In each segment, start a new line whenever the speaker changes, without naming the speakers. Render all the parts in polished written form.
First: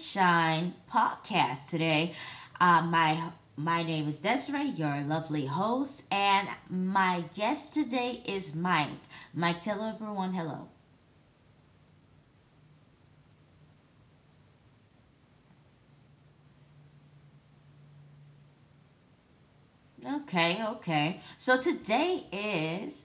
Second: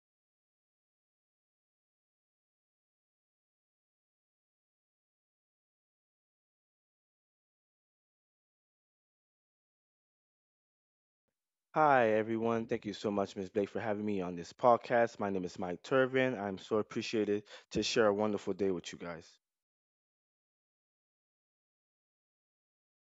Sunshine Podcast today. Uh, my my name is Desiree, your lovely host, and my guest today is Mike. Mike, tell everyone hello.
Hi, everyone. Thank you so much, Ms. Blake, for having me on this podcast. My name is Mike Turvin. I'm so appreciated to share a wonderful day with you guys.
Okay, okay. So today is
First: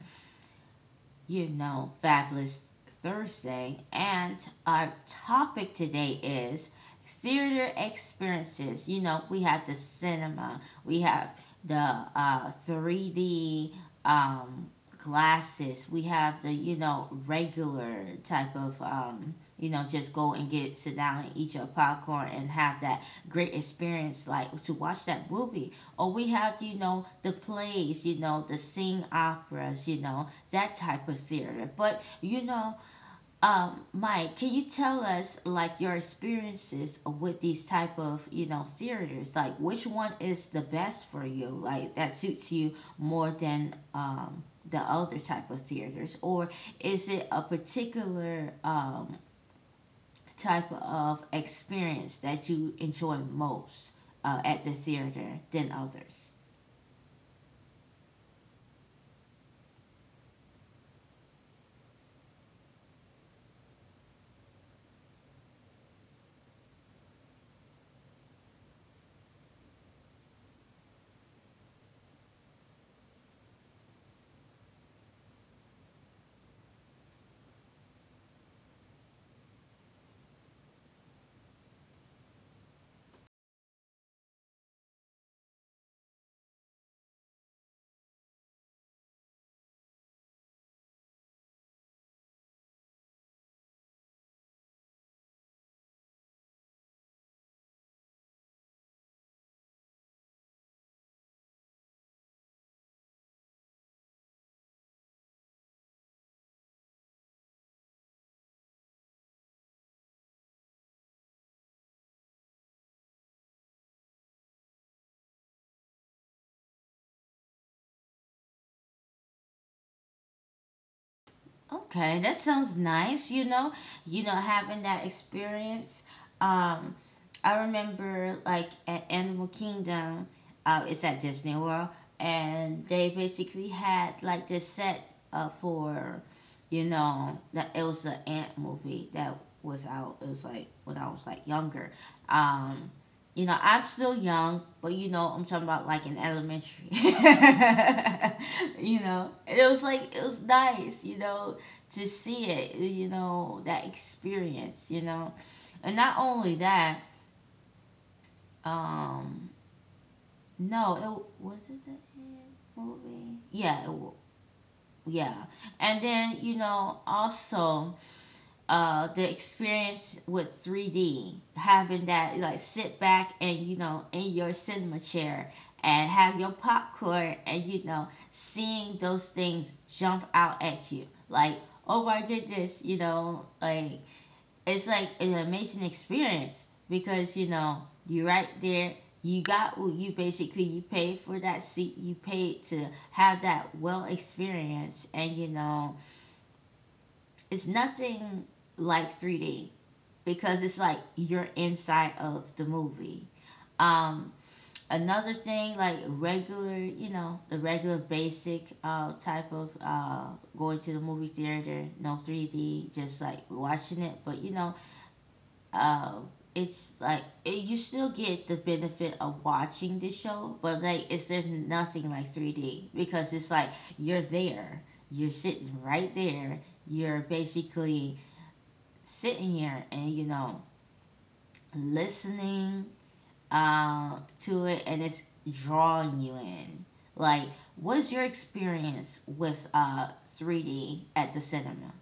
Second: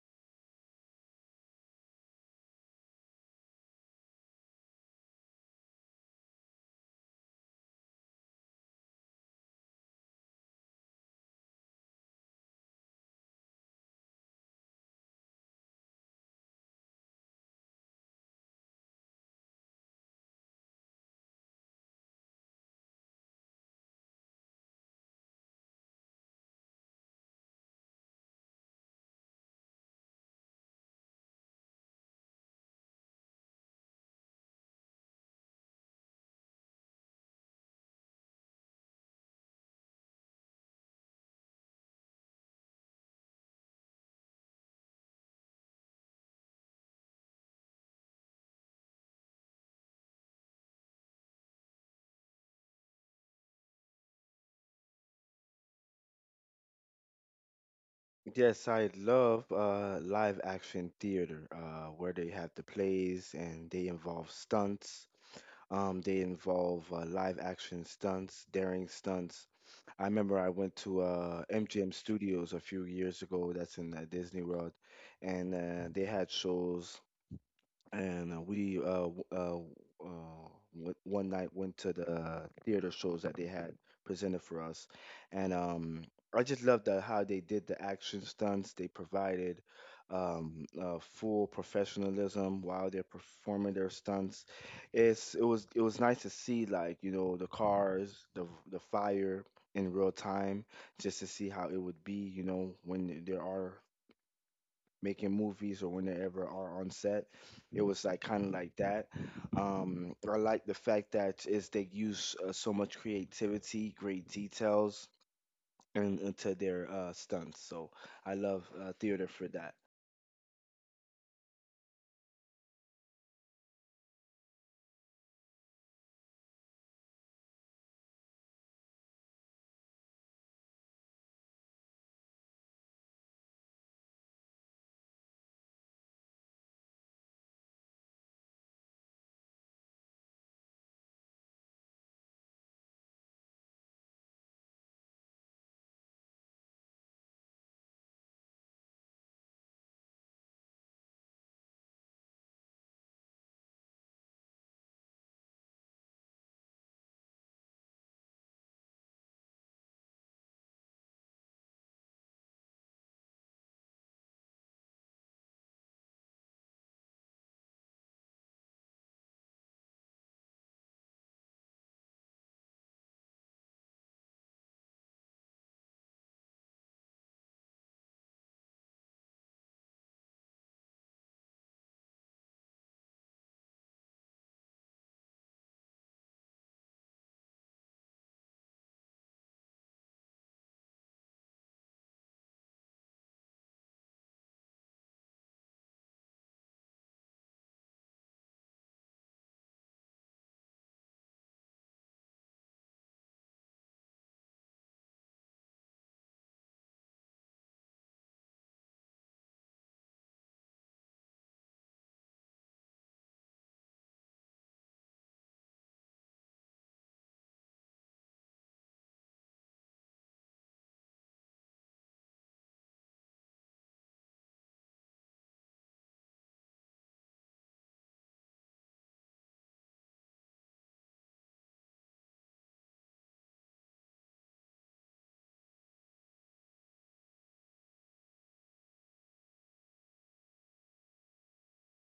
Fabulous Thursday. And our topic today is theater experiences. We have the cinema, we have the 3D um, glasses, we have the, regular type of, just go and get, sit down and eat your popcorn and have that great experience, like to watch that movie. Or we have, the plays, the sing operas, that type of theater. But Mike, can you tell us like your experiences with these type of theaters? Like, which one is the best for you? Like that suits you more than the other type of theaters, or is it a particular type of experience that you enjoy most at the theater than others?
Yes, I love live action theater where they have the plays and they involve stunts. They involve live action stunts, daring stunts. I remember I went to MGM Studios a few years ago, that's in Disney World, and they had shows and we w- w- uh, w- one night went to the theater shows that they had presented for us, and I just loved how they did the action stunts. They provided full professionalism while they're performing their stunts. It's it was nice to see, like, you know, the cars, the fire in real time, just to see how it would be, you know, when there are making movies or whenever are on set. It was like kind of like that. I like the fact that is they use so much creativity, great details, and into their stunts. So I love theater for that.
Okay, that sounds nice. Having that experience. Um, I remember like at Animal Kingdom, it's at Disney World, and they basically had like this set for, the Elsa Ant movie that was out. It was like when I was like younger. Um, I'm still young, but I'm talking about like in elementary. And it was like it was nice. To see it, that experience. And not only that, um, no, it was it the It movie. Yeah, yeah. And then also the experience with 3D, having that, like, sit back and in your cinema chair and have your popcorn and seeing those things jump out at you like, oh, I did this, like, it's like an amazing experience because you're right there. You got what you basically you paid for that seat. You paid to have that well experience, and it's nothing like 3D because it's like you're inside of the movie. um Another thing, like regular, the regular basic type of going to the movie theater, no 3D, just like watching it. But um it's like it, you still get the benefit of watching the show, but like it's there's nothing like 3D because it's like you're there. You're sitting right there. You're basically sitting here and listening to it, and it's drawing you in. Like, what's your experience with 3D at the cinema?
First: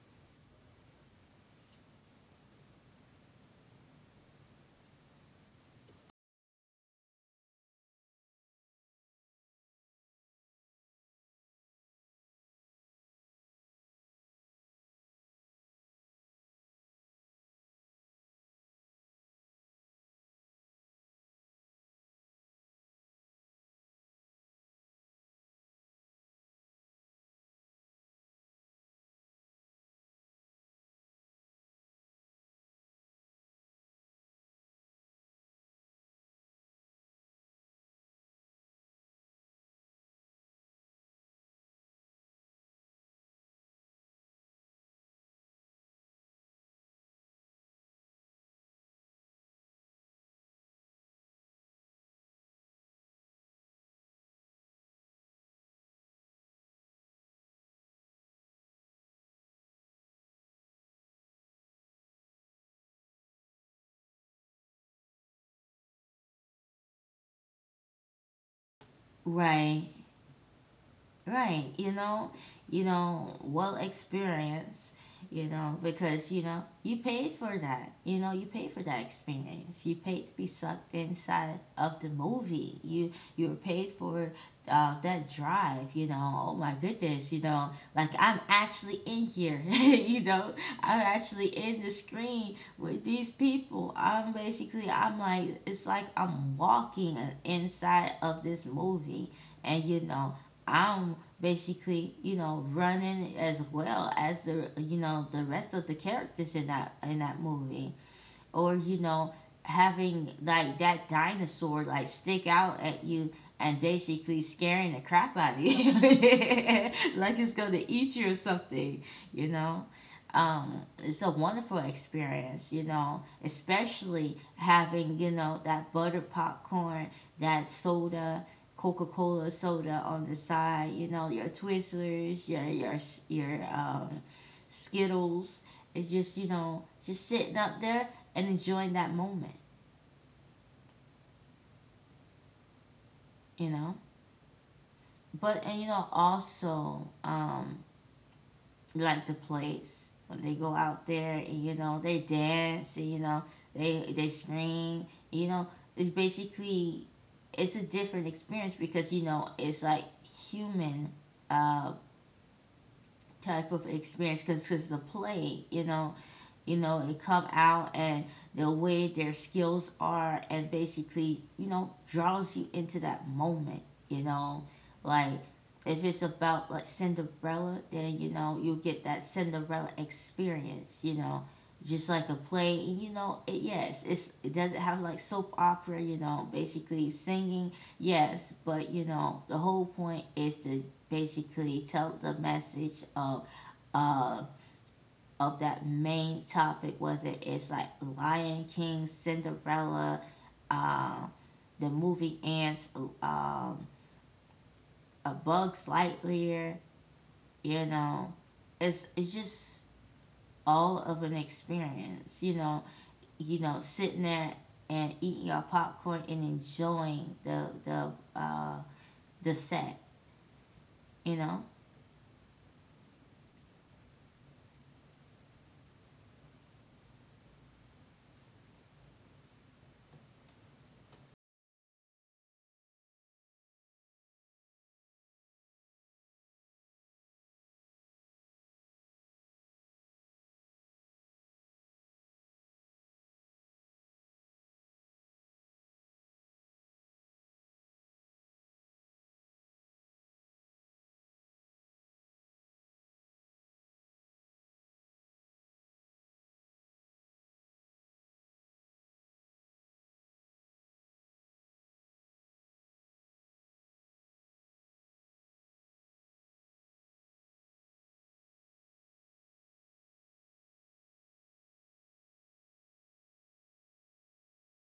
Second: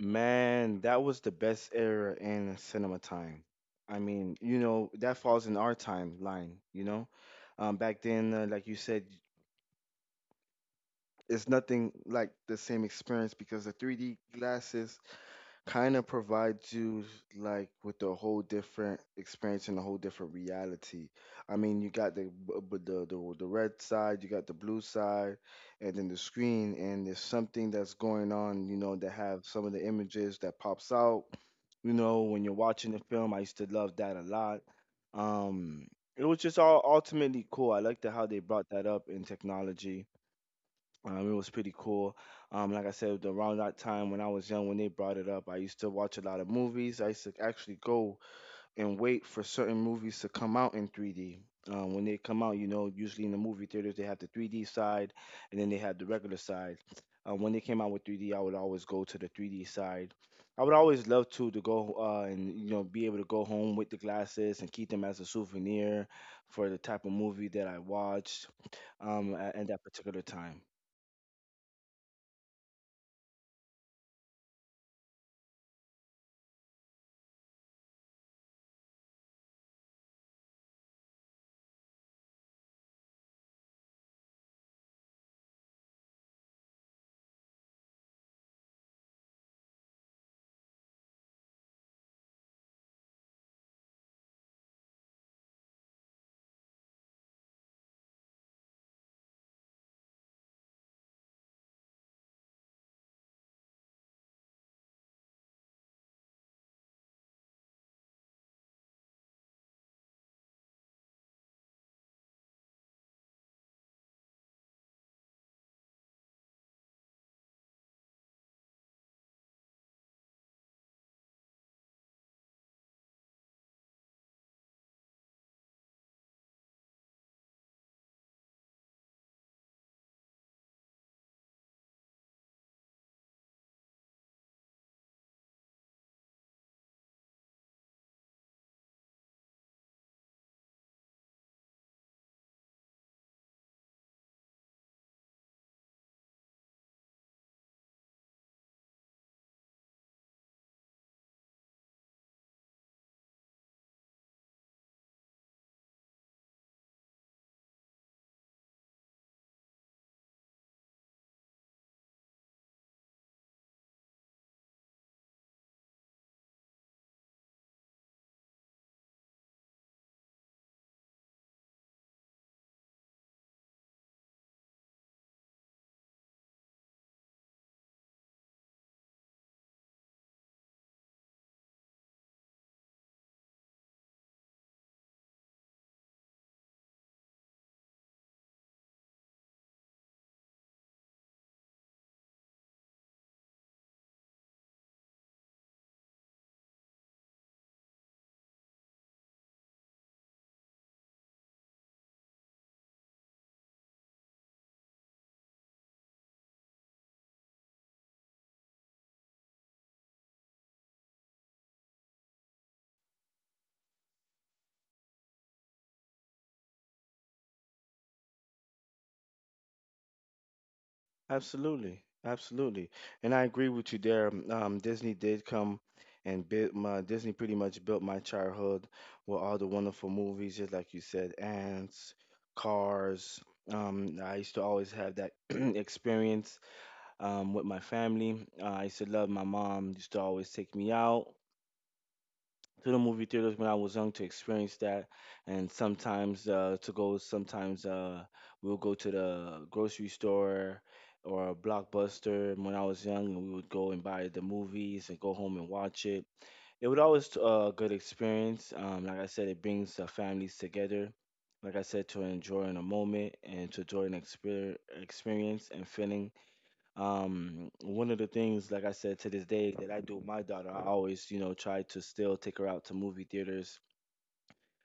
Man, that was the best era in cinema time. I mean, you know, that falls in our timeline, you know? Back then, like you said, it's nothing like the same experience because the 3D glasses kind of provides you like with a whole different experience and a whole different reality. I mean, you got the b- b- the red side, you got the blue side, and then the screen, and there's something that's going on. You know, that have some of the images that pops out. You know, when you're watching the film, I used to love that a lot. Um, it was just all ultimately cool. I liked how they brought that up in technology. It was pretty cool. Like I said, around that time when I was young, when they brought it up, I used to watch a lot of movies. I used to actually go and wait for certain movies to come out in 3D. When they come out, you know, usually in the movie theaters, they have the 3D side and then they have the regular side. When they came out with 3D, I would always go to the 3D side. I would always love to go and, you know, be able to go home with the glasses and keep them as a souvenir for the type of movie that I watched at that
right
particular time.
Right. Well experienced, because you paid for that. You know, you paid for that experience. You paid to be sucked inside of the movie. You were paid for that drive, you know. Oh my goodness, like I'm actually in here. I'm actually in the screen with these people. I'm like it's like I'm walking inside of this movie, and I'm basically running as well as the, the rest of the characters in that movie, or having like that dinosaur like stick out at you and basically scaring the crap out of you like it's going to eat you or something you know it's a wonderful experience, especially having, that buttered popcorn, that soda, Coca Cola soda on the side, your Twizzlers, your Skittles. It's just, just sitting up there and enjoying that moment, you know. But and also like the place when they go out there and they dance and they scream. It's basically it's a different experience because it's like human, uh, type of experience because it's a play, and come out, and the way their skills are, and basically, draws you into that moment, you know. Like, if it's about like Cinderella, then you'll get that Cinderella experience. Just like a play, and yes, it doesn't have like soap opera, basically singing, yes, but the whole point is to basically tell the message of uh that main topic, whether it's like Lion King, Cinderella, uh, the movie Ants, um, A Bug's Lightyear, you know, it's just all of an experience, sitting there and eating your popcorn and enjoying the set, you know.
Absolutely, absolutely, and I agree with you there. Disney did come and built my Disney pretty much built my childhood with all the wonderful movies, just like you said, Ants, Cars. I used to always have that experience with my family. I used to love my mom. Used to always take me out to the movie theaters when I was young to experience that, and sometimes to go. Sometimes we'll go to the grocery store or Blockbuster when I was young, and we would go and buy the movies and go home and watch it. It was always a good experience. Like I said, it brings the families together. Like I said, to enjoy in a moment and to enjoy an experience and feeling. One of the things, like I said, to this day that I do with my daughter, I always, you know, try to still take her out to movie theaters,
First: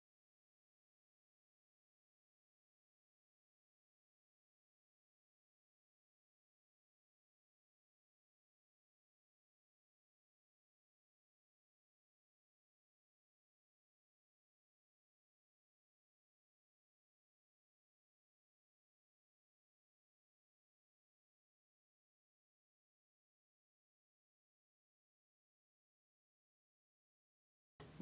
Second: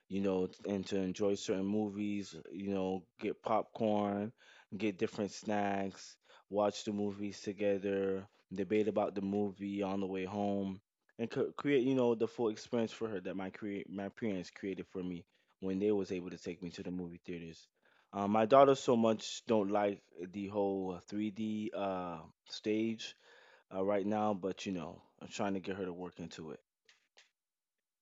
you know, and to enjoy certain movies, you know, get popcorn, get different snacks, watch the movies together, debate about the movie on the way home, and create, you know, the full experience for her that my parents created for me when they was able to take me to the movie theaters. My daughter so much don't like the whole 3D stage right now, but you know, I'm trying to get her to work into it.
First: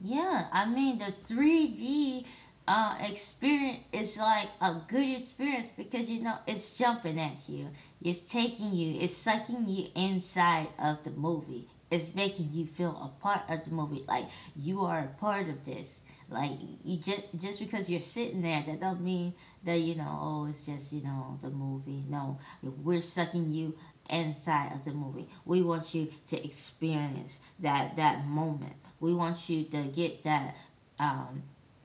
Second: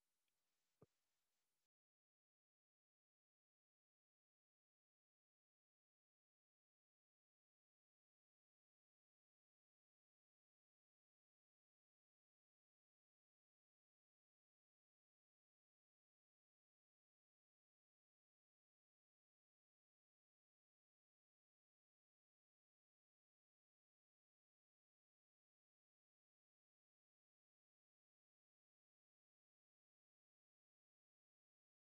Yeah, I mean the 3D experience is like a good experience because it's jumping at you, it's taking you, it's sucking you inside of the movie, it's making you feel a part of the movie, like you are a part of this. Like, you just because you're sitting there, that don't mean that oh, it's just the movie. No, we're sucking you inside of the movie. We want you to experience that moment. We want you to um,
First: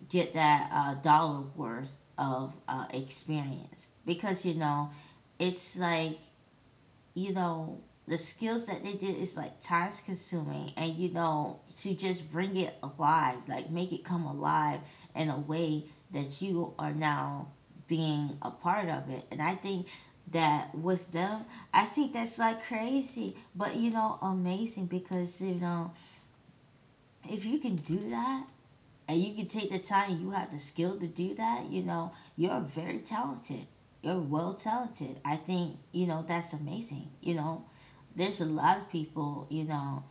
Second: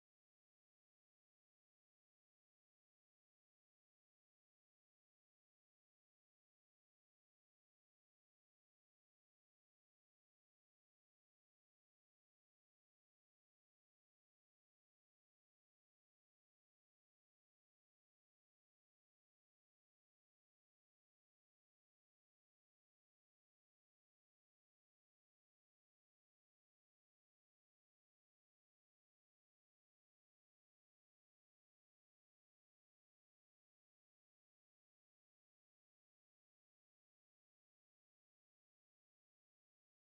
get that dollar worth of experience because it's like, you know the skills that they did is like time consuming, and to just bring it alive, like make it come alive in a way that you are now being a part of it. And I think that with them, I think that's like crazy, but amazing, because if you can do that, and you can take the time, you have the skill to do that, you're very talented. You're well talented. I think, that's amazing. There's a lot of people,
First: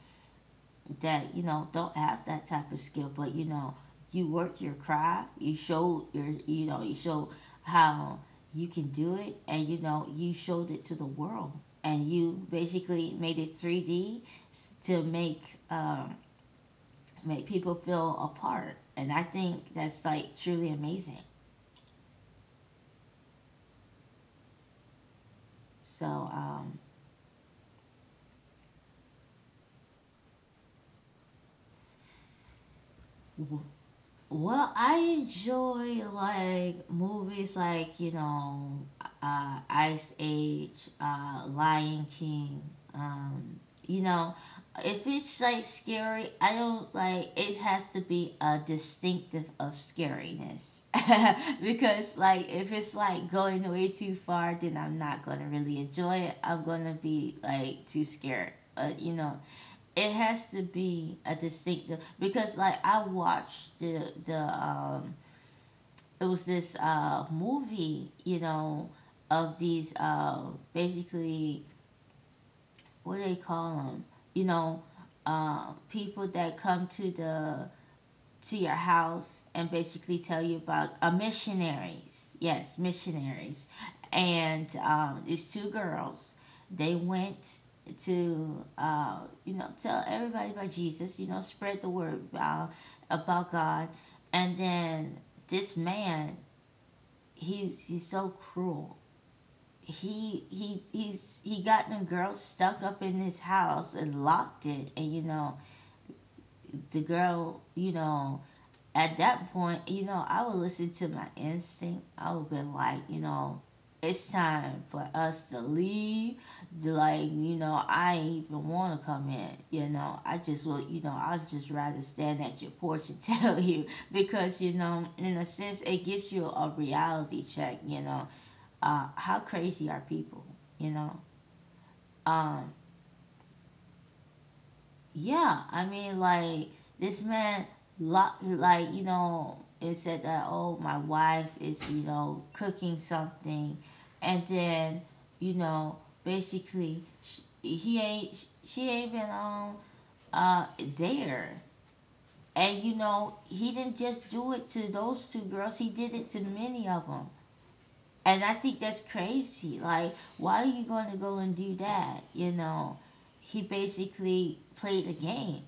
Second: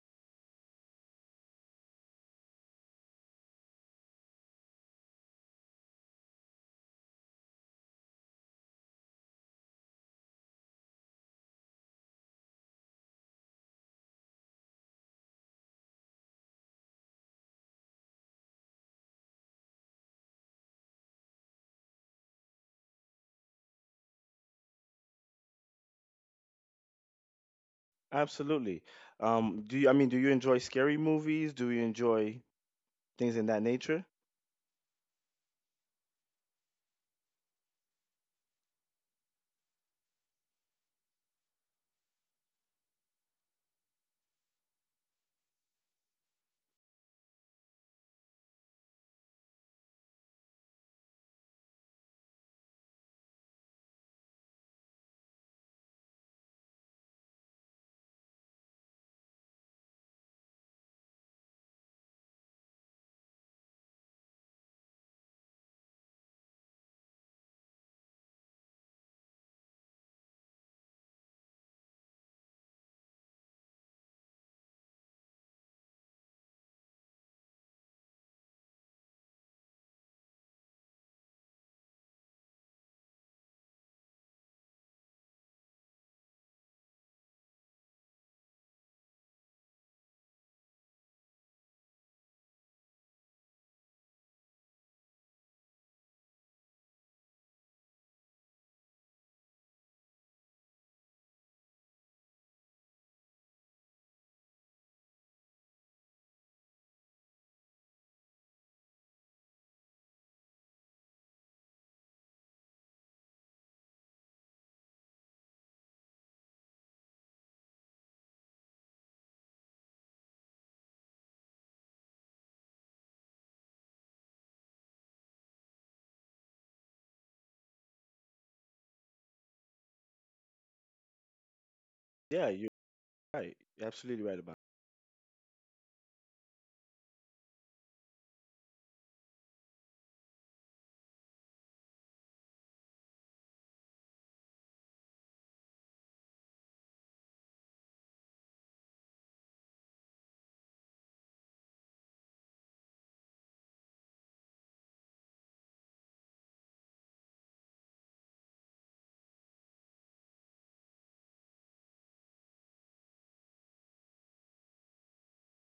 that don't have that type of skill, but you work your craft. You show your, you show how you can do it, and you showed it to the world, and you basically made it 3D to um, make people feel a part. And I think that's like truly amazing. So um,
Absolutely. Do you, I mean, do you enjoy scary movies? Do you enjoy things in that nature?
Well, I enjoy like movies like, Ice Age, Lion King. Um, you know, if it's like scary, I don't like. It has to be a distinctive of scariness, because like if it's like going way too far, then I'm not gonna really enjoy it. I'm gonna be like too scared. It has to be a distinctive because like I watched the it was this movie, of these, basically, what do they call them, you know people that come to the to your house and basically tell you about, missionaries. Yes, missionaries. And these two girls, they went to, tell everybody about Jesus, spread the word about God. And then this man, he's so cruel. He got the girl stuck up in his house and locked it, and the girl, at that point, I would listen to my instinct. I would been like, it's time for us to leave. Like, I ain't even want to come in. I just will, I'd just rather stand at your porch and tell you because, in a sense, it gives you a reality check, how crazy are people, you know?
Yeah, you're
Um,
right. You're absolutely right about
Yeah, I mean, like this man, like, it said that, oh, my wife is cooking something, and then you know basically sh he ain't sh- she ain't been on uh there, and he didn't just do it to those two girls, he did it to many of them, and I think that's crazy. Like, why are you going to go and do that? He basically played a game.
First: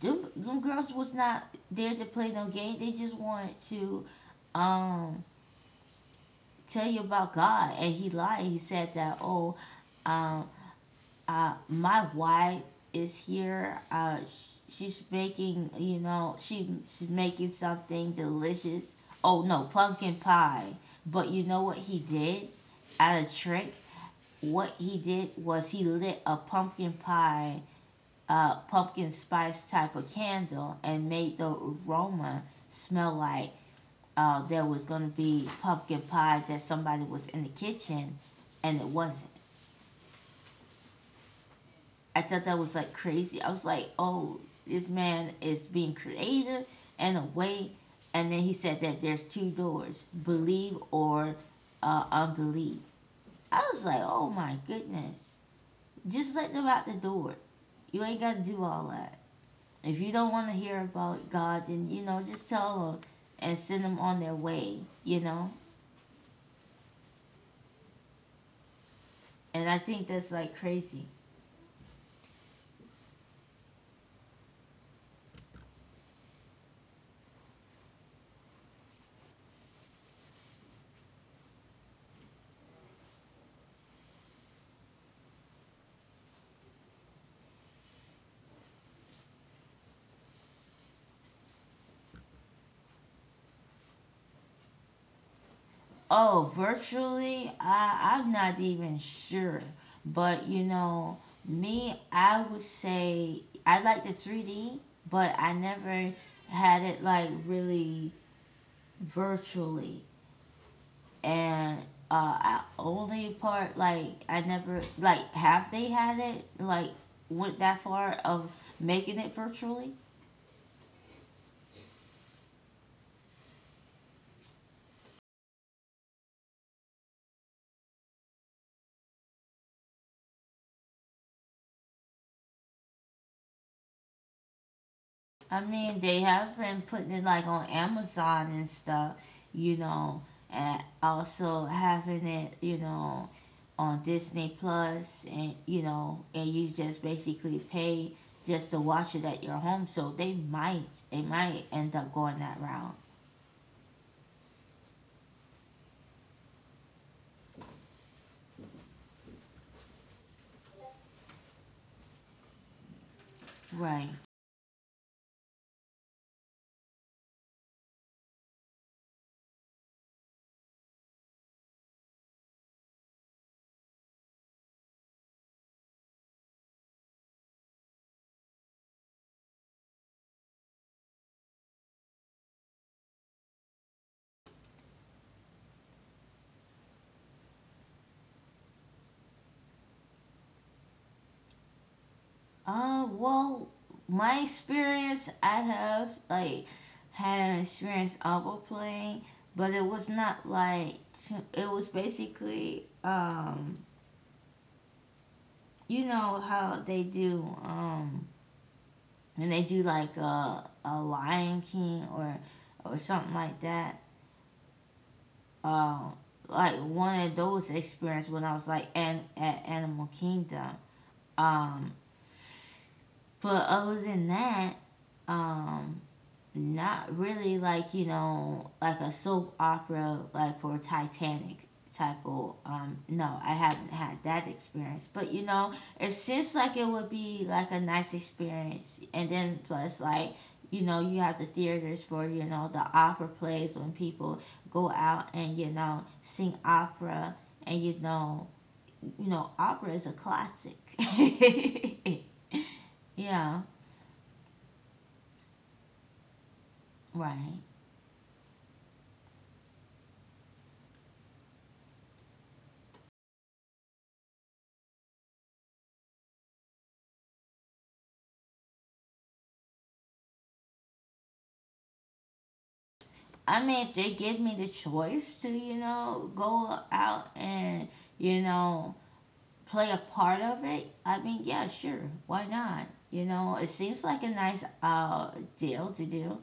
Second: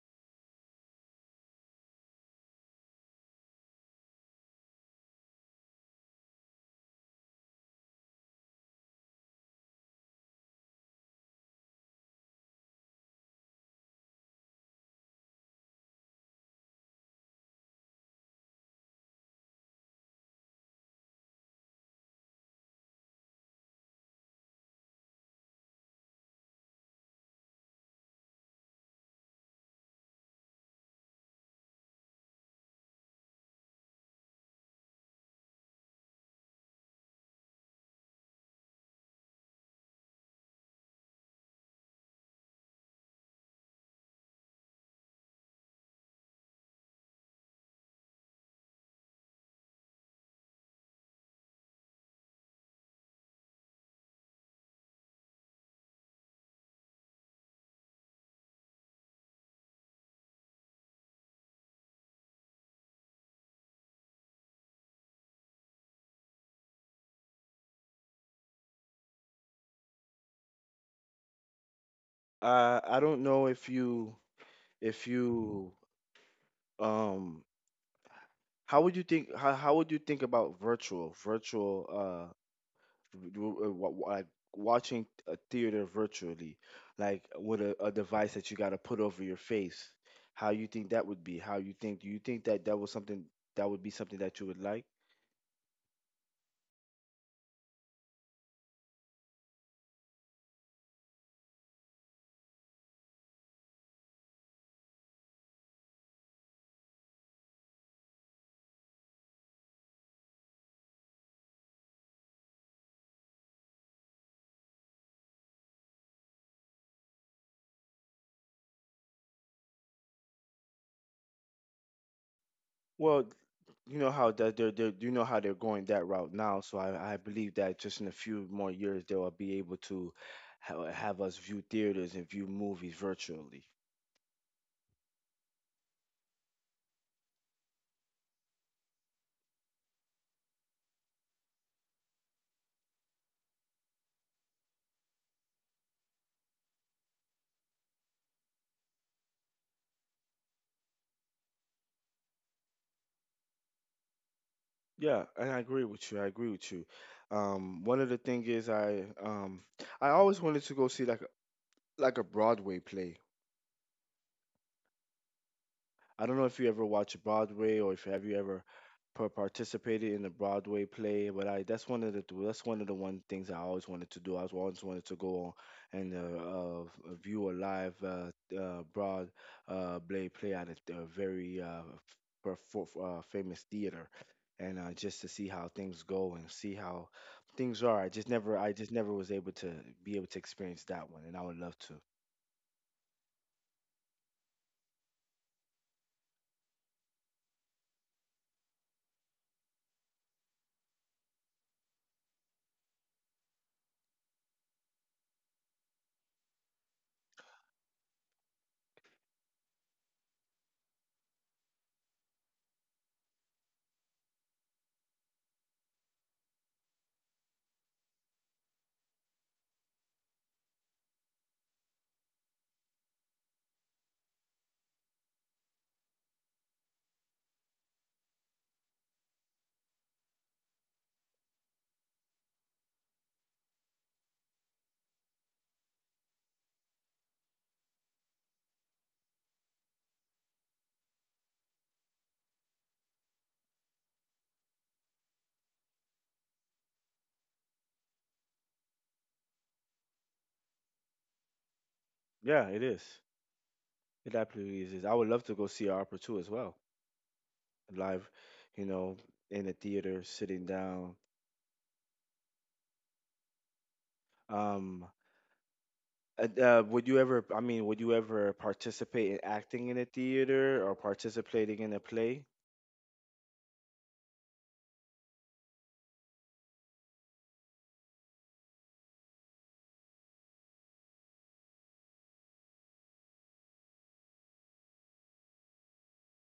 Them girls was not there to play no game. They just wanted to um tell you about God. And he lied. He said that, oh, um, my wife is here. She's making, she's making something delicious. Oh no, pumpkin pie. But you know what he did? Out of trick, what he did was he lit a pumpkin spice type of candle and made the aroma smell like there was going to be pumpkin pie, that somebody was in the kitchen, and it wasn't. I thought that was like crazy. I was like, oh, this man is being creative in a way. And then he said that there's two doors, believe or unbelieve. I was like, oh my goodness. Just let them out the door. You ain't got to do all that. If you don't want to hear about God, then just tell them and send them on their way, you know? And I think that's like crazy.
it. I don't know if you, um, how would you think, how would you think about virtual, uh, like watching a theater virtually, like with a device that you got to put over your face? How you think that would be? Do you think that that was something that would be something that you would like?
Oh, virtually, I'm not even sure, but you know, me, I would say I like the 3D, but I never had it like really virtually. And I only part like I never like have they had it like went that far of making it virtually.
Well, you know how that they're, you know how they're going that route now. So I believe that just in a few more years they'll be able to have us view theaters and view movies virtually.
I mean, they have been putting it like on Amazon and stuff, you know, and also having it, you know, on Disney Plus, and you know, and you just basically pay just to watch it at your home. So they might end up going that route,
Yeah, and I agree with you. I agree with you. One of the thing is I always wanted to go see like a Broadway play.
right?
I don't know if you ever watched Broadway or if have you ever participated in a Broadway play, but I that's one of the that's one of the one things I always wanted to do. I was always wanted to go on and view a live Broadway play at a very f- perfor famous theater, and just to see how things go and see how things are. I just never was able to be able to experience that one, and I would love to.
Well, my experience, I have like had an experience oboe playing, but it was not like it was basically you know how they do when they do like a Lion King or something like that. Um, like one of those experience when I was like an, at Animal Kingdom. Um, but other than that, um, not really like you know like a soap opera like for Titanic type of no I haven't had that experience, but you know it seems like it would be like a nice experience. And then plus like you know you have the theaters for you know the opera plays when people go out and you know sing opera and you know, you know opera is a classic.
Yeah, it is.
Yeah,
It absolutely is. I would love to go see opera too as well.
right.
Live, you know, in a theater, sitting down. Um, would you ever? I mean, would you ever participate in acting in a theater or participating in a play?
I mean, if they give me the choice to, you know, go out and, you know, play a part of it, I mean, yeah, sure, why not? You know, it seems like a nice deal to do.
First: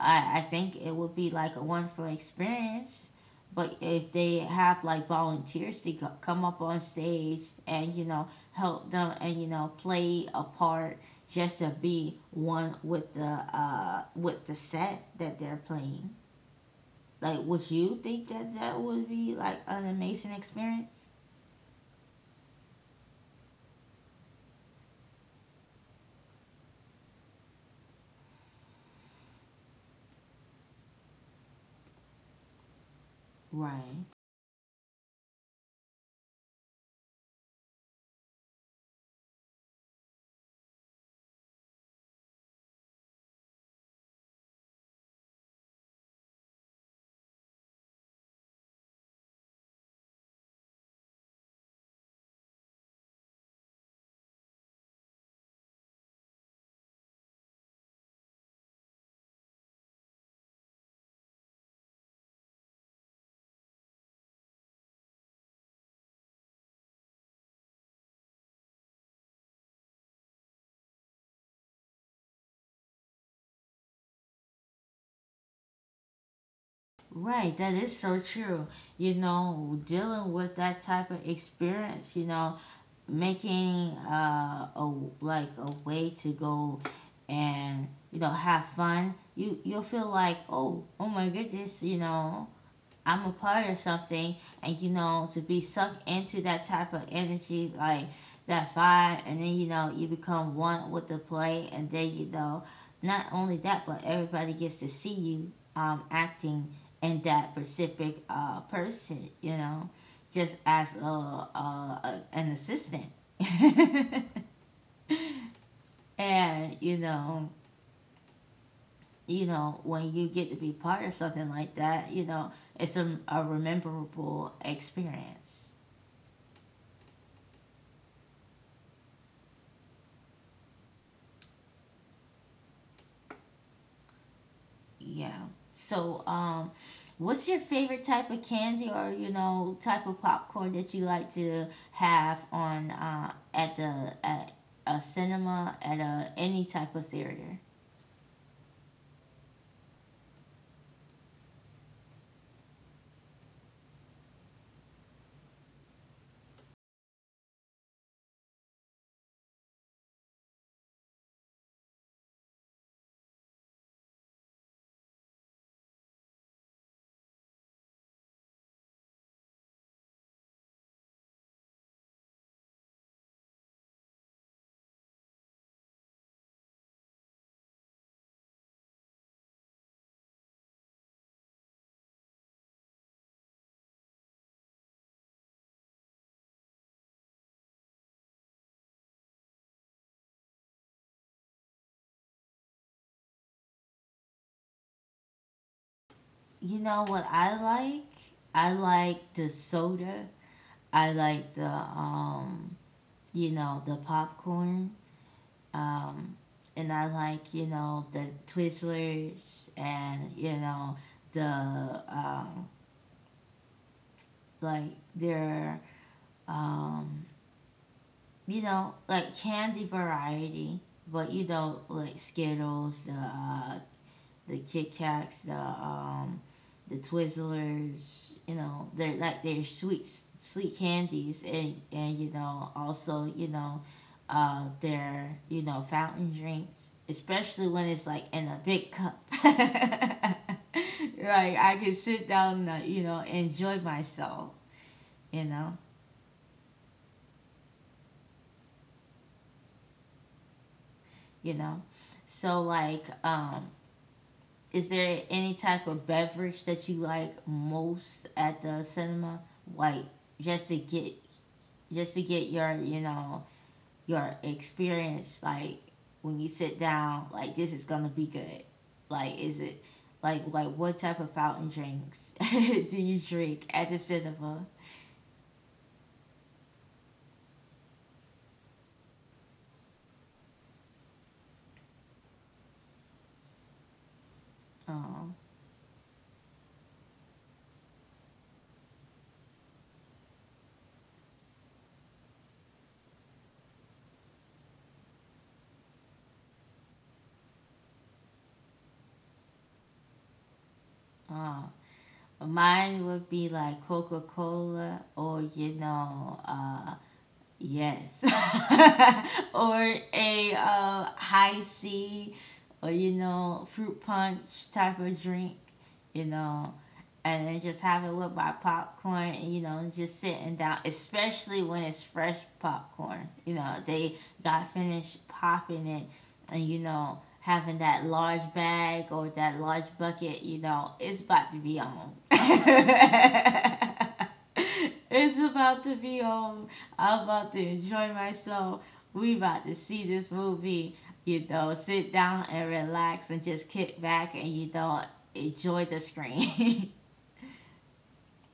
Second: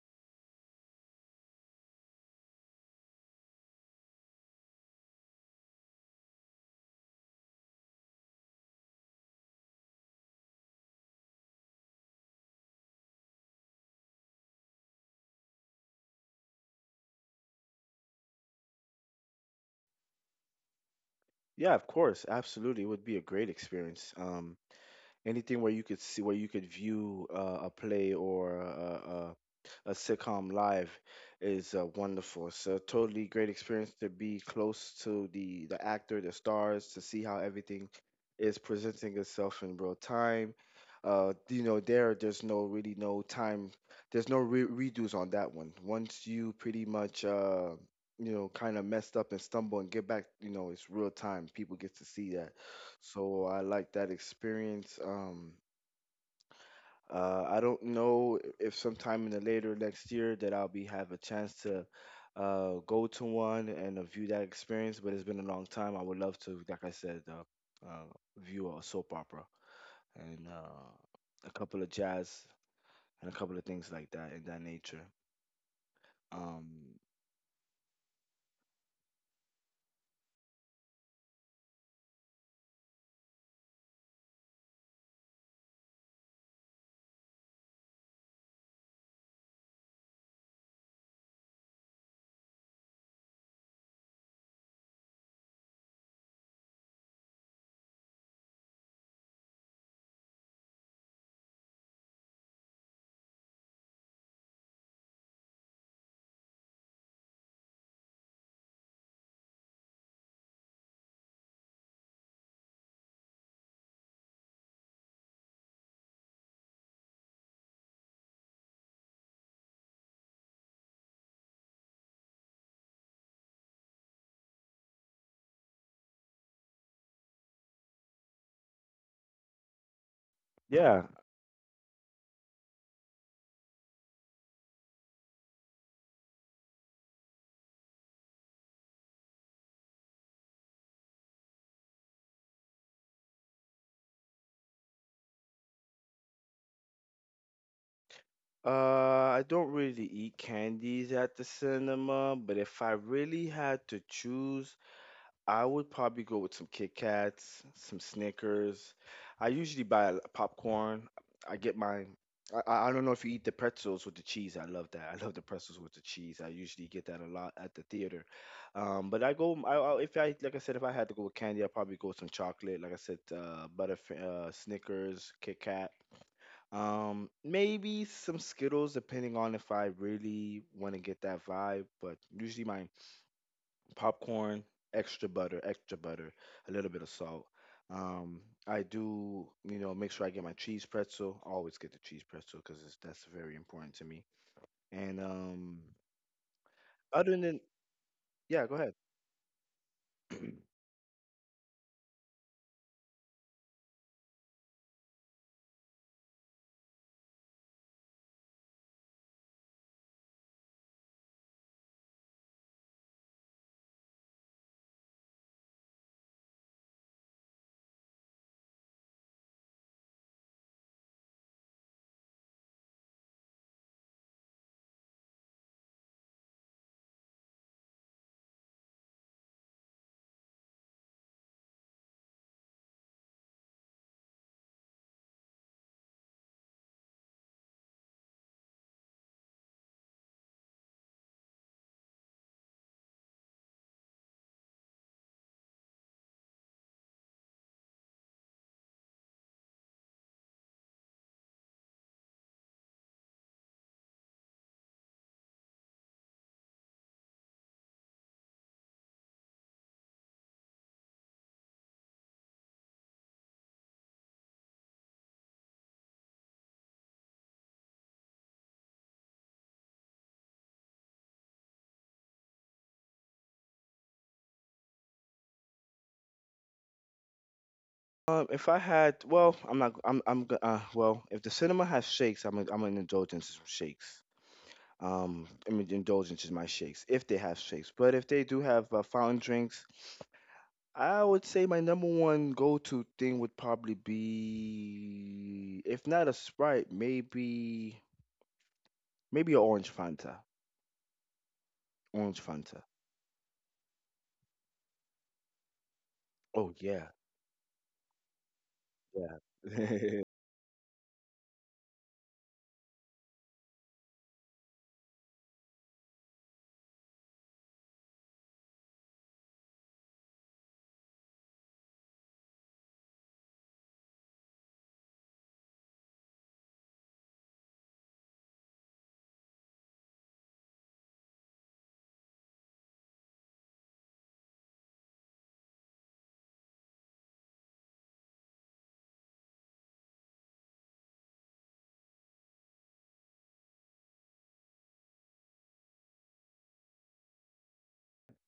I think it would be like a wonderful experience. But if they have like volunteers to come up on stage and, you know, help them and, you know, play a part just to be one with the set that they're playing. Like, would you think that that would be like an amazing experience?
Yeah, of course, absolutely. It would be a great experience. Anything where you could see where you could view a play or a sitcom live is wonderful. It's a totally great experience
Right.
to be close to the actor, the stars, to see how everything is presenting itself in real time. You know, there's no really no time, there's no redos on that one. Once you pretty much you know kind of messed up and stumble and get back, you know, it's real time. People get to see that. So I like that experience. I don't know if sometime in the later next year that I'll be have a chance to go to one and view that experience, but it's been a long time. I would love to, like I said, uh, view a soap opera and a couple of jazz and a couple of things like that in that nature. Um,
Right, that is so true. You know, dealing with that type of experience, you know, making a like a way to go and you know have fun. You you'll feel like, "Oh, oh my goodness, you know, I'm a part of something and you know to be sucked into that type of energy like that vibe. And then you know you become one with the play. And then you know not only that, but everybody gets to see you acting in that specific person, you know, just as a an assistant. And you know, when you get to be part of something like that, you know, it's a rememberable experience.
yeah,
Yeah. So, what's your favorite type of candy or you know type of popcorn that you like to have on at the at a cinema at a any type of theater?
I don't really eat candies at the cinema, but if I really had to choose I would probably go with some Kit Kats, some Snickers. I usually buy popcorn. I get my. I I don't know if you eat the pretzels with the cheese. I love that. I love the pretzels with the cheese. I usually get that a lot at the theater. But I go. If I like I said, if I had to go with candy, I'd probably go with some chocolate. Like I said, Snickers, Kit Kat. Maybe some Skittles, depending on if I really want to get that vibe. But usually, my popcorn, extra butter, a little bit of salt. Um, I do, you know, make sure I get my cheese pretzel. I always get the cheese pretzel because that's very important to me. And
You know what
other
I
than,
like?
yeah,
I
go ahead.
like the soda. I like the you know, the popcorn. Um, and I like you know the Twizzlers and you know the um, like their um, you know like candy variety. But you know like Skittles, the Kit Kats, the Twizzlers. You know, they're like they're sweet candies, and you know also you know, their you know fountain drinks, especially when it's like in a big cup. Like I can sit down, and, you know, enjoy myself. You know, you know. So like is there any type of beverage that you like most at the cinema? Like just to get just to get your, you know, your experience like when you sit down, like this is gonna be good. Like is it like what type of fountain drinks do you drink at the cinema?
If I had, well, I'm not, I'm, go- well, if the cinema has shakes, I'm an indulgence in some shakes.
Oh,
I mean, indulgence is my shakes if they have shakes, but if they do have fountain drinks, I would say my number one go-to thing would probably be, if not a Sprite, maybe an orange Fanta.
oh.
Orange Fanta.
Mine would be like Coca Cola or you know,
Oh
uh.
yeah,
Yes.
yeah.
Or a high C or, you know, fruit punch type of drink, you know, and then just have it with my popcorn. And you know just sitting down especially when it's fresh popcorn, you know they got finished popping it. And you know having that large bag or that large bucket, you know it's about to be on. It's about to be on. I'm about to enjoy myself. We about to see this movie, you know, sit down and relax and just kick back and you know enjoy the screen.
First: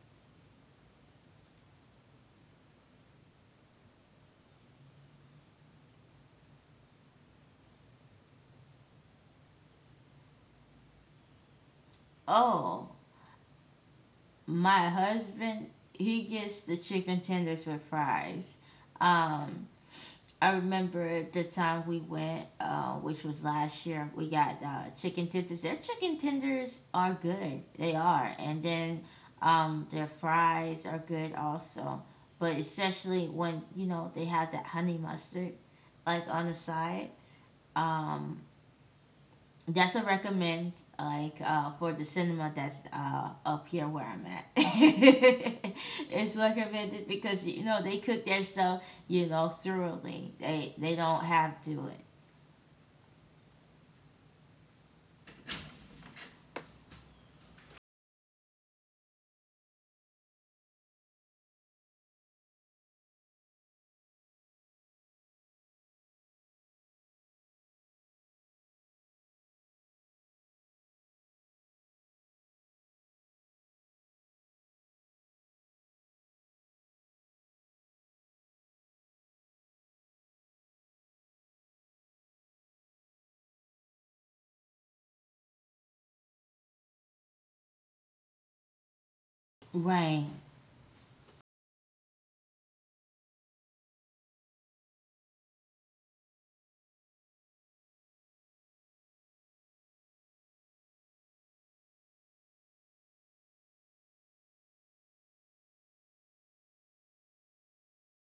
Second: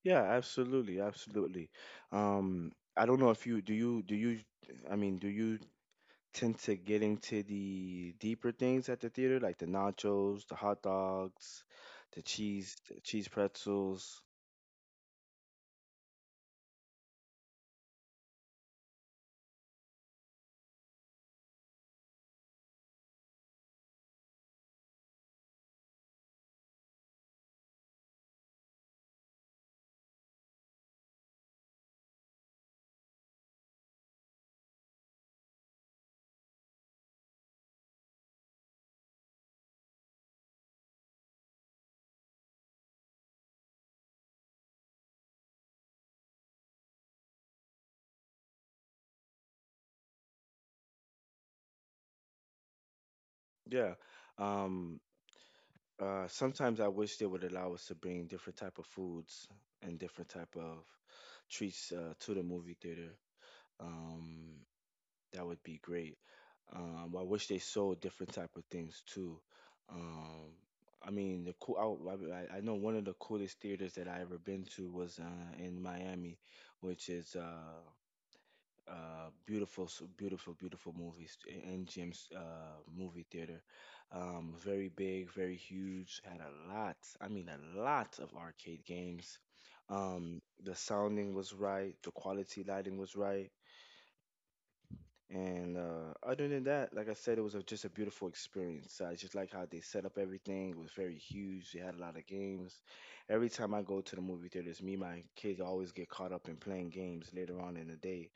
Yeah, absolutely, absolutely. I don't know if you do you do you I mean, do you tend to get into the deeper things at the theater, like the nachos, the hot dogs,
Oh,
the cheese pretzels?
my husband, he gets the chicken tenders with fries. Um, I remember the time we went, which was last year, we got chicken tenders. Their chicken tenders are good. They are. And then their fries are good also. But especially when, you know, they have that honey mustard, like on the side. Um, That's a recommend, like for the cinema that's up here where I'm at. It's recommended because you know they cook their stuff, you know, thoroughly. They don't have to do it.
Yeah. Um, Sometimes I wish they would allow us to bring different type of foods and different type of treats to the movie theater. Um, that would be great. I wish they sold different type of things too. Um, I mean, the cool. I know one of the coolest theaters that I ever been to was in Miami, which is beautiful, so beautiful, beautiful movies. MGM's movie theater, very big, very huge. Had a lot. I mean, a lot of arcade games.
Right.
The sounding was right. The quality lighting was right. And other than that, like I said, it was just a beautiful experience. I just like how they set up everything. It was very huge. They had a lot of games. Every time I go to the movie theaters, me and my kids always get caught up in playing games later on in the day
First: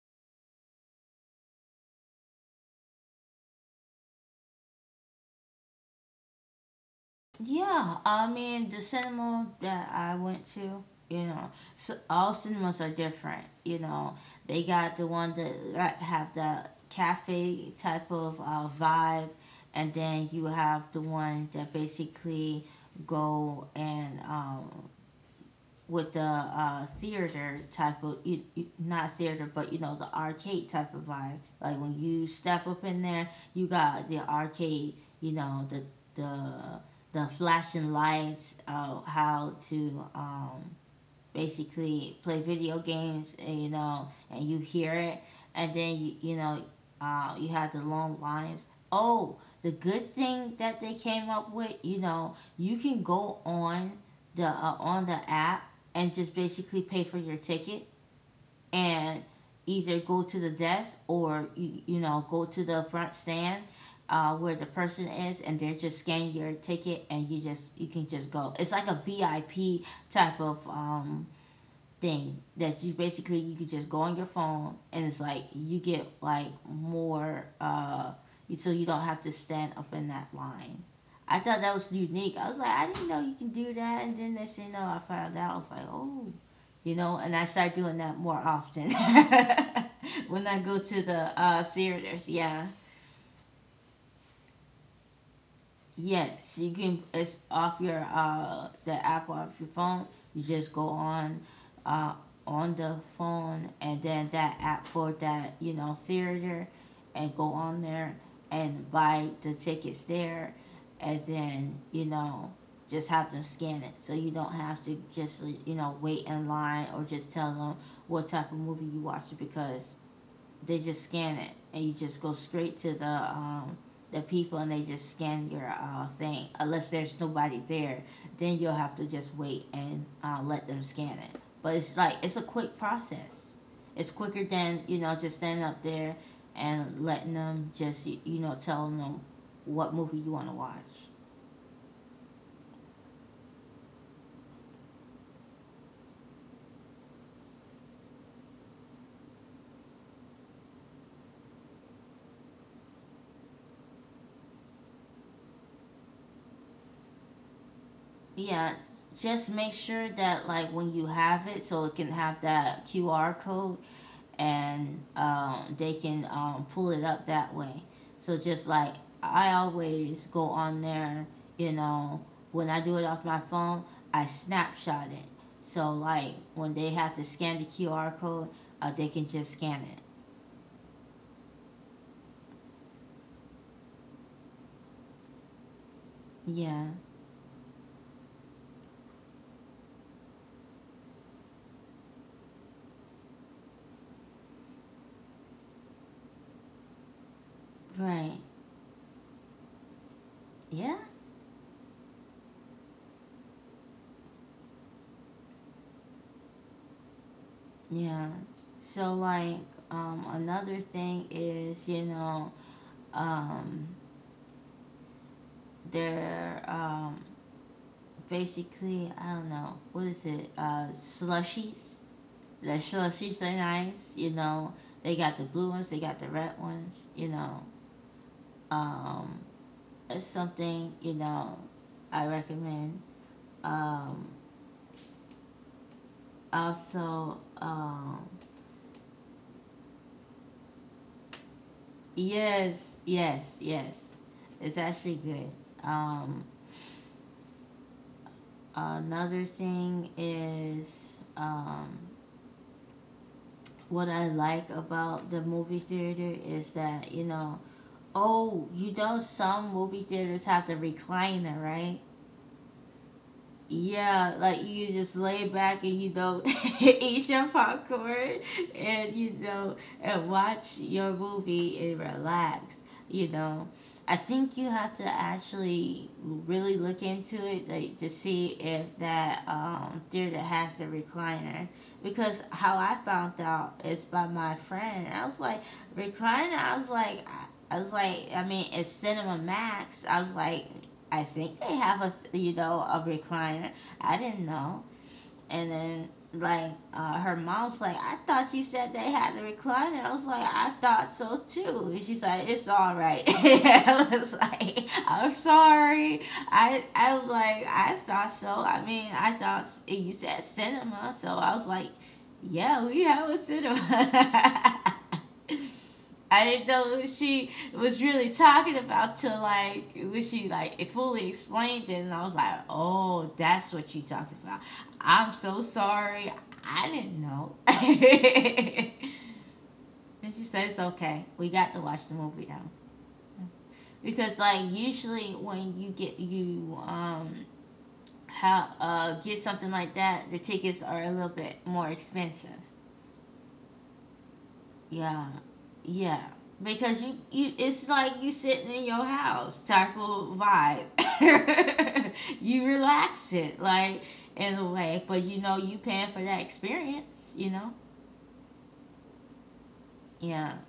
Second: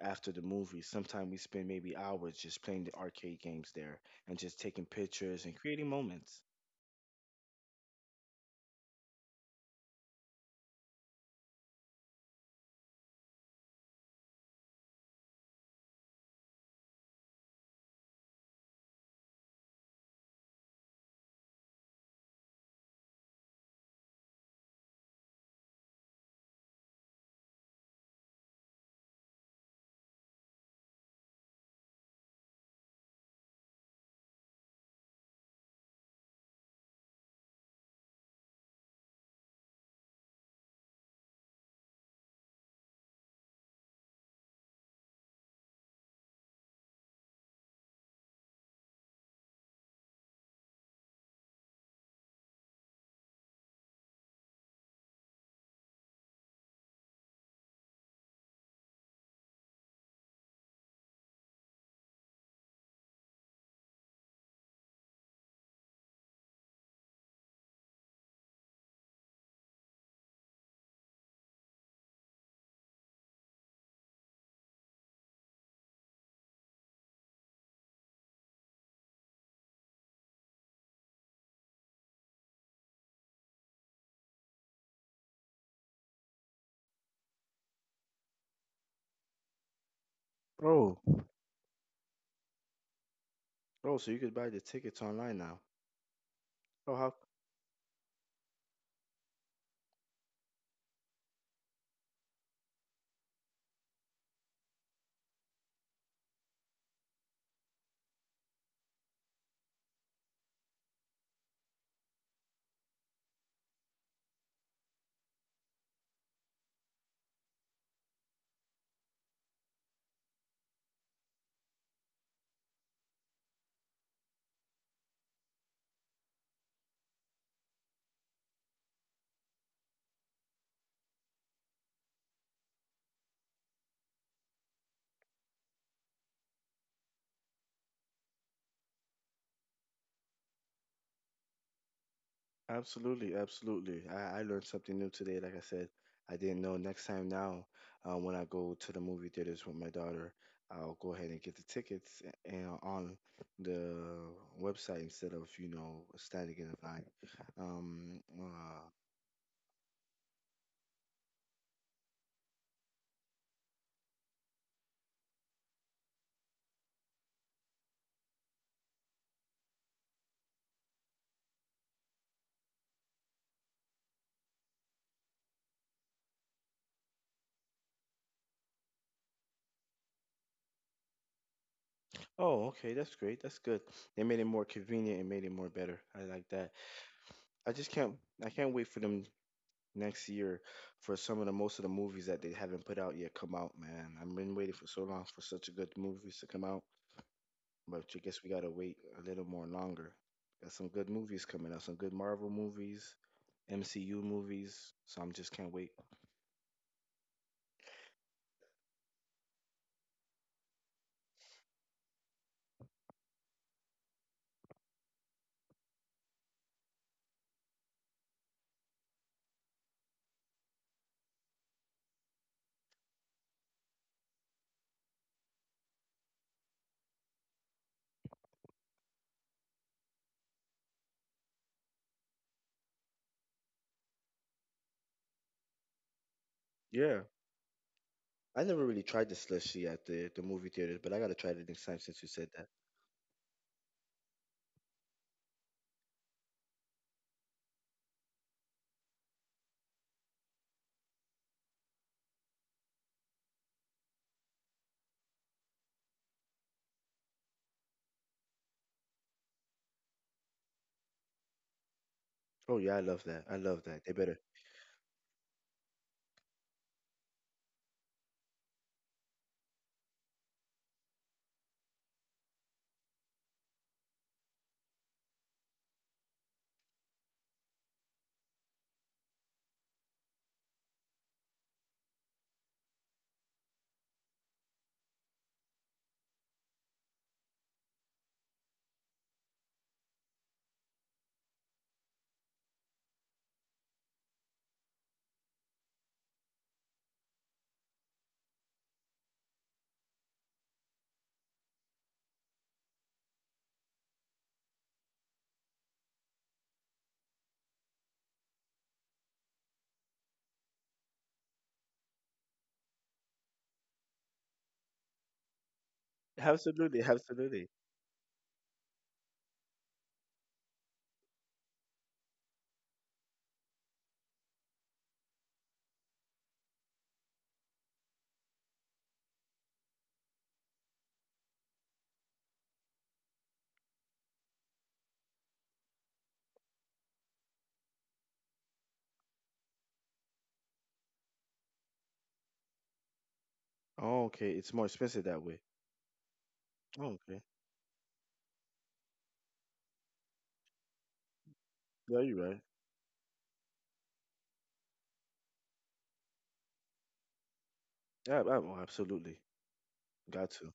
after the movie. Sometimes we spend maybe hours just playing the arcade games there and just taking pictures and creating moments.
Yeah, I mean the cinema that I went to, you know, so all cinemas are different. You know, they got the one that like, have the cafe type of vibe, and then you have the one that basically go and with the theater type of not theater, but you know the arcade type of vibe. Like when you step up in there you got the arcade, you know the the flashing lights how to basically play video games, and, you know, and you hear it, and then you know, you have the long lines. Oh, the good thing that they came up with, you know, you can go on the app and just basically pay for your ticket, and either go to the desk or you know go to the front stand where the person is. And they just scan your ticket and you just you can just go. It's like a vip type of thing that you basically you could just go on your phone, and it's like you get like more so you don't have to stand up in that line. I thought that was unique. I was like, I didn't know you can do that. And then next thing you know, I found out. I was like, oh, you know. And I started doing that more often when I go to
Oh,
the theaters. Yeah.
oh, so you could buy the tickets online now.
Yes, you
Oh,
can.
how?
It's off your the app off your phone. You just go uh, on the phone, and then that app for that you know theater, and go on there and buy the tickets there, and then you know just have them scan it so you don't have to just you know wait in line, or just tell them what type of movie you watching because they just scan it, and you just go straight to the people, and they just scan your thing. Unless there's nobody there, then you'll have to just wait and let them scan it. But it's like it's a quick process. It's quicker than you know just standing up there and letting them just you you know tell them what movie you want to watch.
Absolutely, absolutely. I learned something new today. Like I said, I didn't know. Next time now, when I go to the movie theaters with my daughter, I'll go ahead and get the tickets a- and on the website instead of you know standing in a line. Um,
Yeah,
uh,
just make sure that like when you have it, so it can have that QR code, and they can pull it up that way. So just like I always go on there, you know, when I do it off my phone, I snapshot it. So like when they have to scan the QR code, they can just scan it.
Oh, okay, that's great. That's good. They made it more convenient and made it more better. I like that.
Yeah,
I just can't I can't wait for them next year for some of the most of the movies that they haven't put out yet come out, man. I've been waiting for so long for such a good movies to come out, but I
right.
guess we gotta wait a little more longer. Got some
Yeah,
good movies coming out, some good Marvel movies, MCU movies, so I'm just can't wait.
yeah. So like another thing is you know um, they're basically I don't know what is it slushies. The Shula she's are nice, you know. They got the blue ones, they got the red ones, you know. Um, it's something, you know, I recommend. Um,
Yeah.
also,
I never really tried the slushy at the movie theaters, but I gotta try it next time since you said that.
yes, yes, yes. It's actually good. Um, another thing is what I like about the movie theater is that, you know, oh, you know, some movie theaters have the recliner, right?
Oh yeah, I love that. I love that. They
Yeah,
better.
like you just lay back and you don't eat your popcorn and you know and watch your movie and relax, you know. I think you have to actually really look into it like to see if that theater has the recliner because how I found out is by my friend. I was like recliner, I was like I was like, I mean, it's Cinema Max. I was like, I think they have a you know a recliner. I didn't know. And then like her mom's like, I thought you said they had a recliner. I was like, I thought so too. And she's like, it's all right. I was like, I'm sorry. I was like, I thought so. I mean, you said cinema, so I was like, yeah, we have a cinema. I didn't know
Absolutely,
what she
absolutely.
was really talking about till like when she like it fully explained it, and I was like, "Oh, that's what you talking about." I'm so sorry, I didn't know. And she says, "It's okay. We got to watch the movie now because like usually when you get you how get something like that, the tickets are a little bit more expensive."
Oh, okay. It's more expensive
Yeah,
that way.
yeah. Because
Oh,
you,
okay.
you, it's like you sitting in your house, type of vibe.
Yeah, you're right.
You relax it, like in a way, but you know you paying for that experience. You know,
Yeah, I- oh, absolutely. Got
yeah.
to.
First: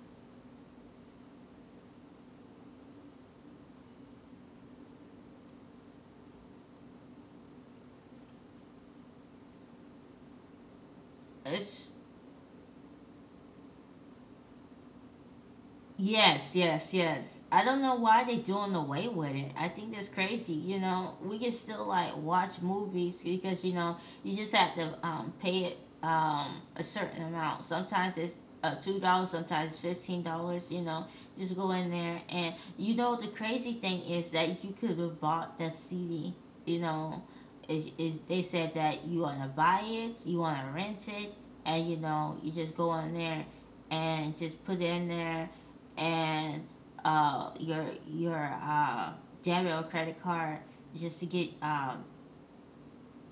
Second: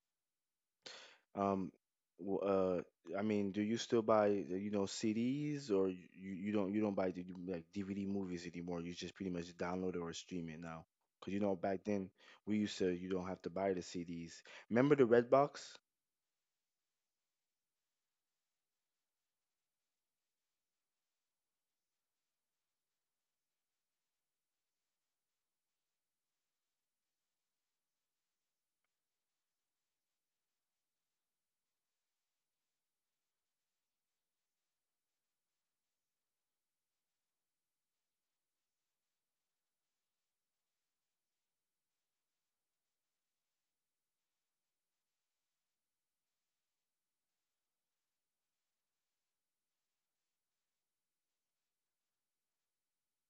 Um, w- uh, I mean, do you still buy, you know, CDs? Or you don't buy the, like, DVD movies anymore? You just pretty much download it or stream it now. Because you know, back
It's
then we used to you don't have to buy the CDs. Remember the Redbox?
Yes, yes, yes. I don't know why they doing away with it. I think that's crazy. You know, we can still like watch movies because you know you just have to pay it a certain amount. Sometimes it's $2, sometimes it's $15. You know, just go in there and you know the crazy thing is that you could have bought the CD. You know, is they said that you wanna buy it, you wanna rent it, and you know you just go in there and just put it in there and your debit or credit card just to get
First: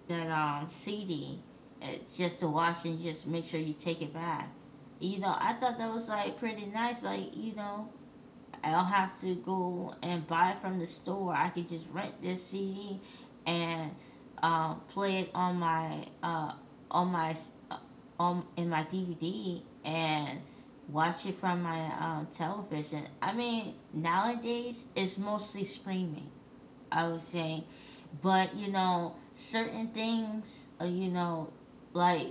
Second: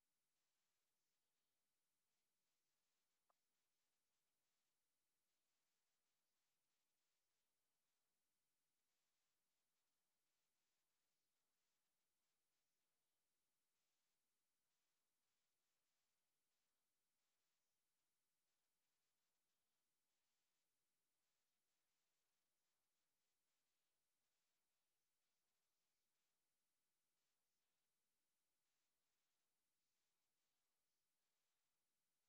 that CD, uh, just to watch and just make sure you take it back. You know, I thought that was like pretty nice. Like you know, I don't have to go and buy it from the store. I could just rent this CD and play it on my uh, on in my DVD and watch it from my television. I mean, nowadays it's mostly streaming. I would say, but you know, certain things, you know, like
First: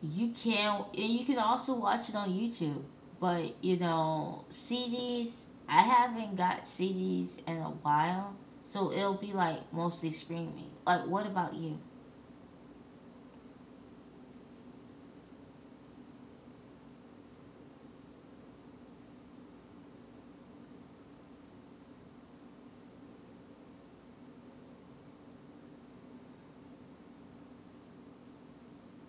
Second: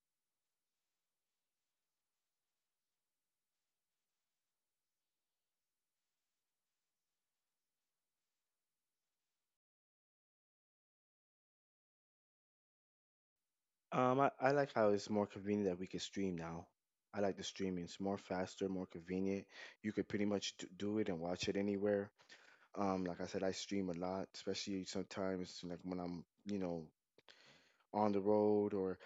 you can, and you can also watch it on YouTube. But you know, CDs. I haven't got CDs in a while, so it'll be like mostly streaming. Like, what about you?
I like how it's more convenient that we could stream now. I like the streaming. It's more faster, more convenient. You could pretty much do it and watch it anywhere. Like I said, I stream a lot, especially sometimes like when I'm, you know, on the road or,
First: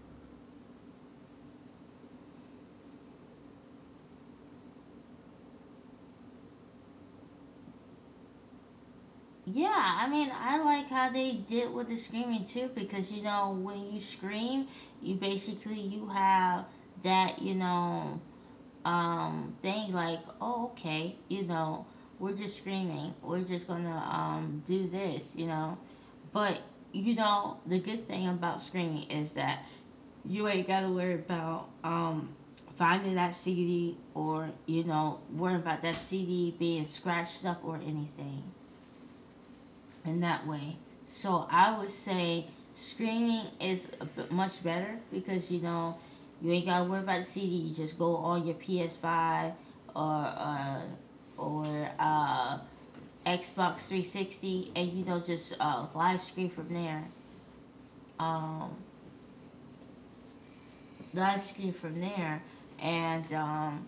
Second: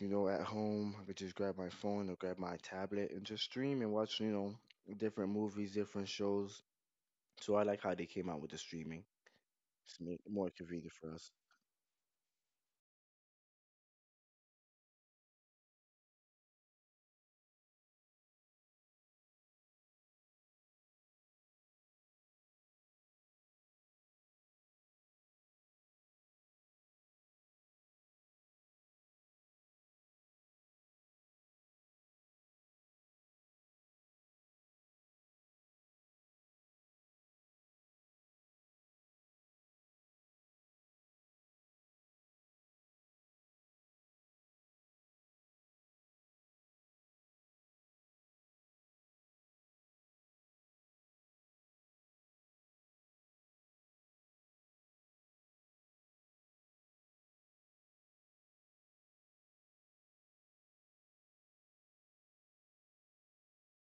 you know, at home. I could just grab my phone or grab my tablet and just stream and watch, you know, different movies, different shows. So I like how they came out with the streaming.
Yeah,
It's
I mean,
more
I like
convenient
how
for
they
us.
did with the screaming too, because you know, when you scream, you basically you have that you know thing like, oh okay, you know, we're just screaming, we're just gonna do this, you know. But you know, the good thing about streaming is that you ain't gotta worry about finding that CD or you know worrying about that CD being scratched up or anything in that way. So I would say streaming is a bit much better because you know you ain't gotta worry about the CD. You just go on your PS5 or uh, or uh, Xbox 360 and you know just live stream from there. Um, Live stream from there and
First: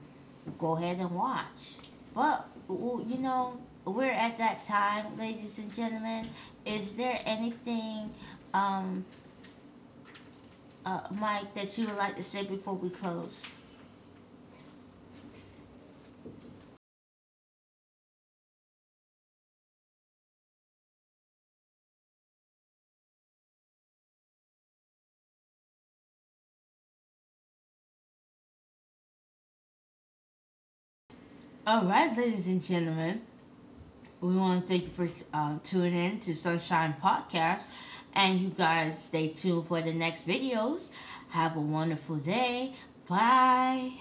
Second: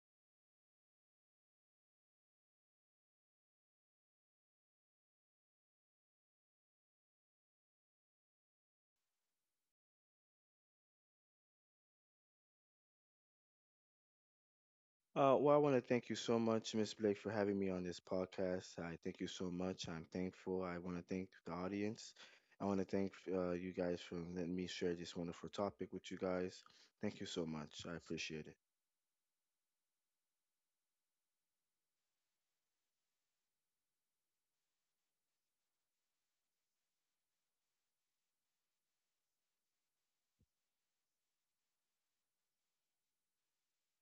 go ahead and watch. But you know, we're at that time, ladies and gentlemen. Is there anything, um, Mike, that you would like to say before we close?
Well, I want to thank you so much, Miss Blake, for having me on this podcast. I thank you so much. I'm thankful. I want to thank the audience. I want to thank you guys for letting me share this wonderful topic with you guys. Thank you so much. I appreciate it.
All right, ladies and gentlemen, we want to thank you for tuning in to Sunshine Podcast, and you guys stay tuned for the next videos. Have a wonderful day. Bye.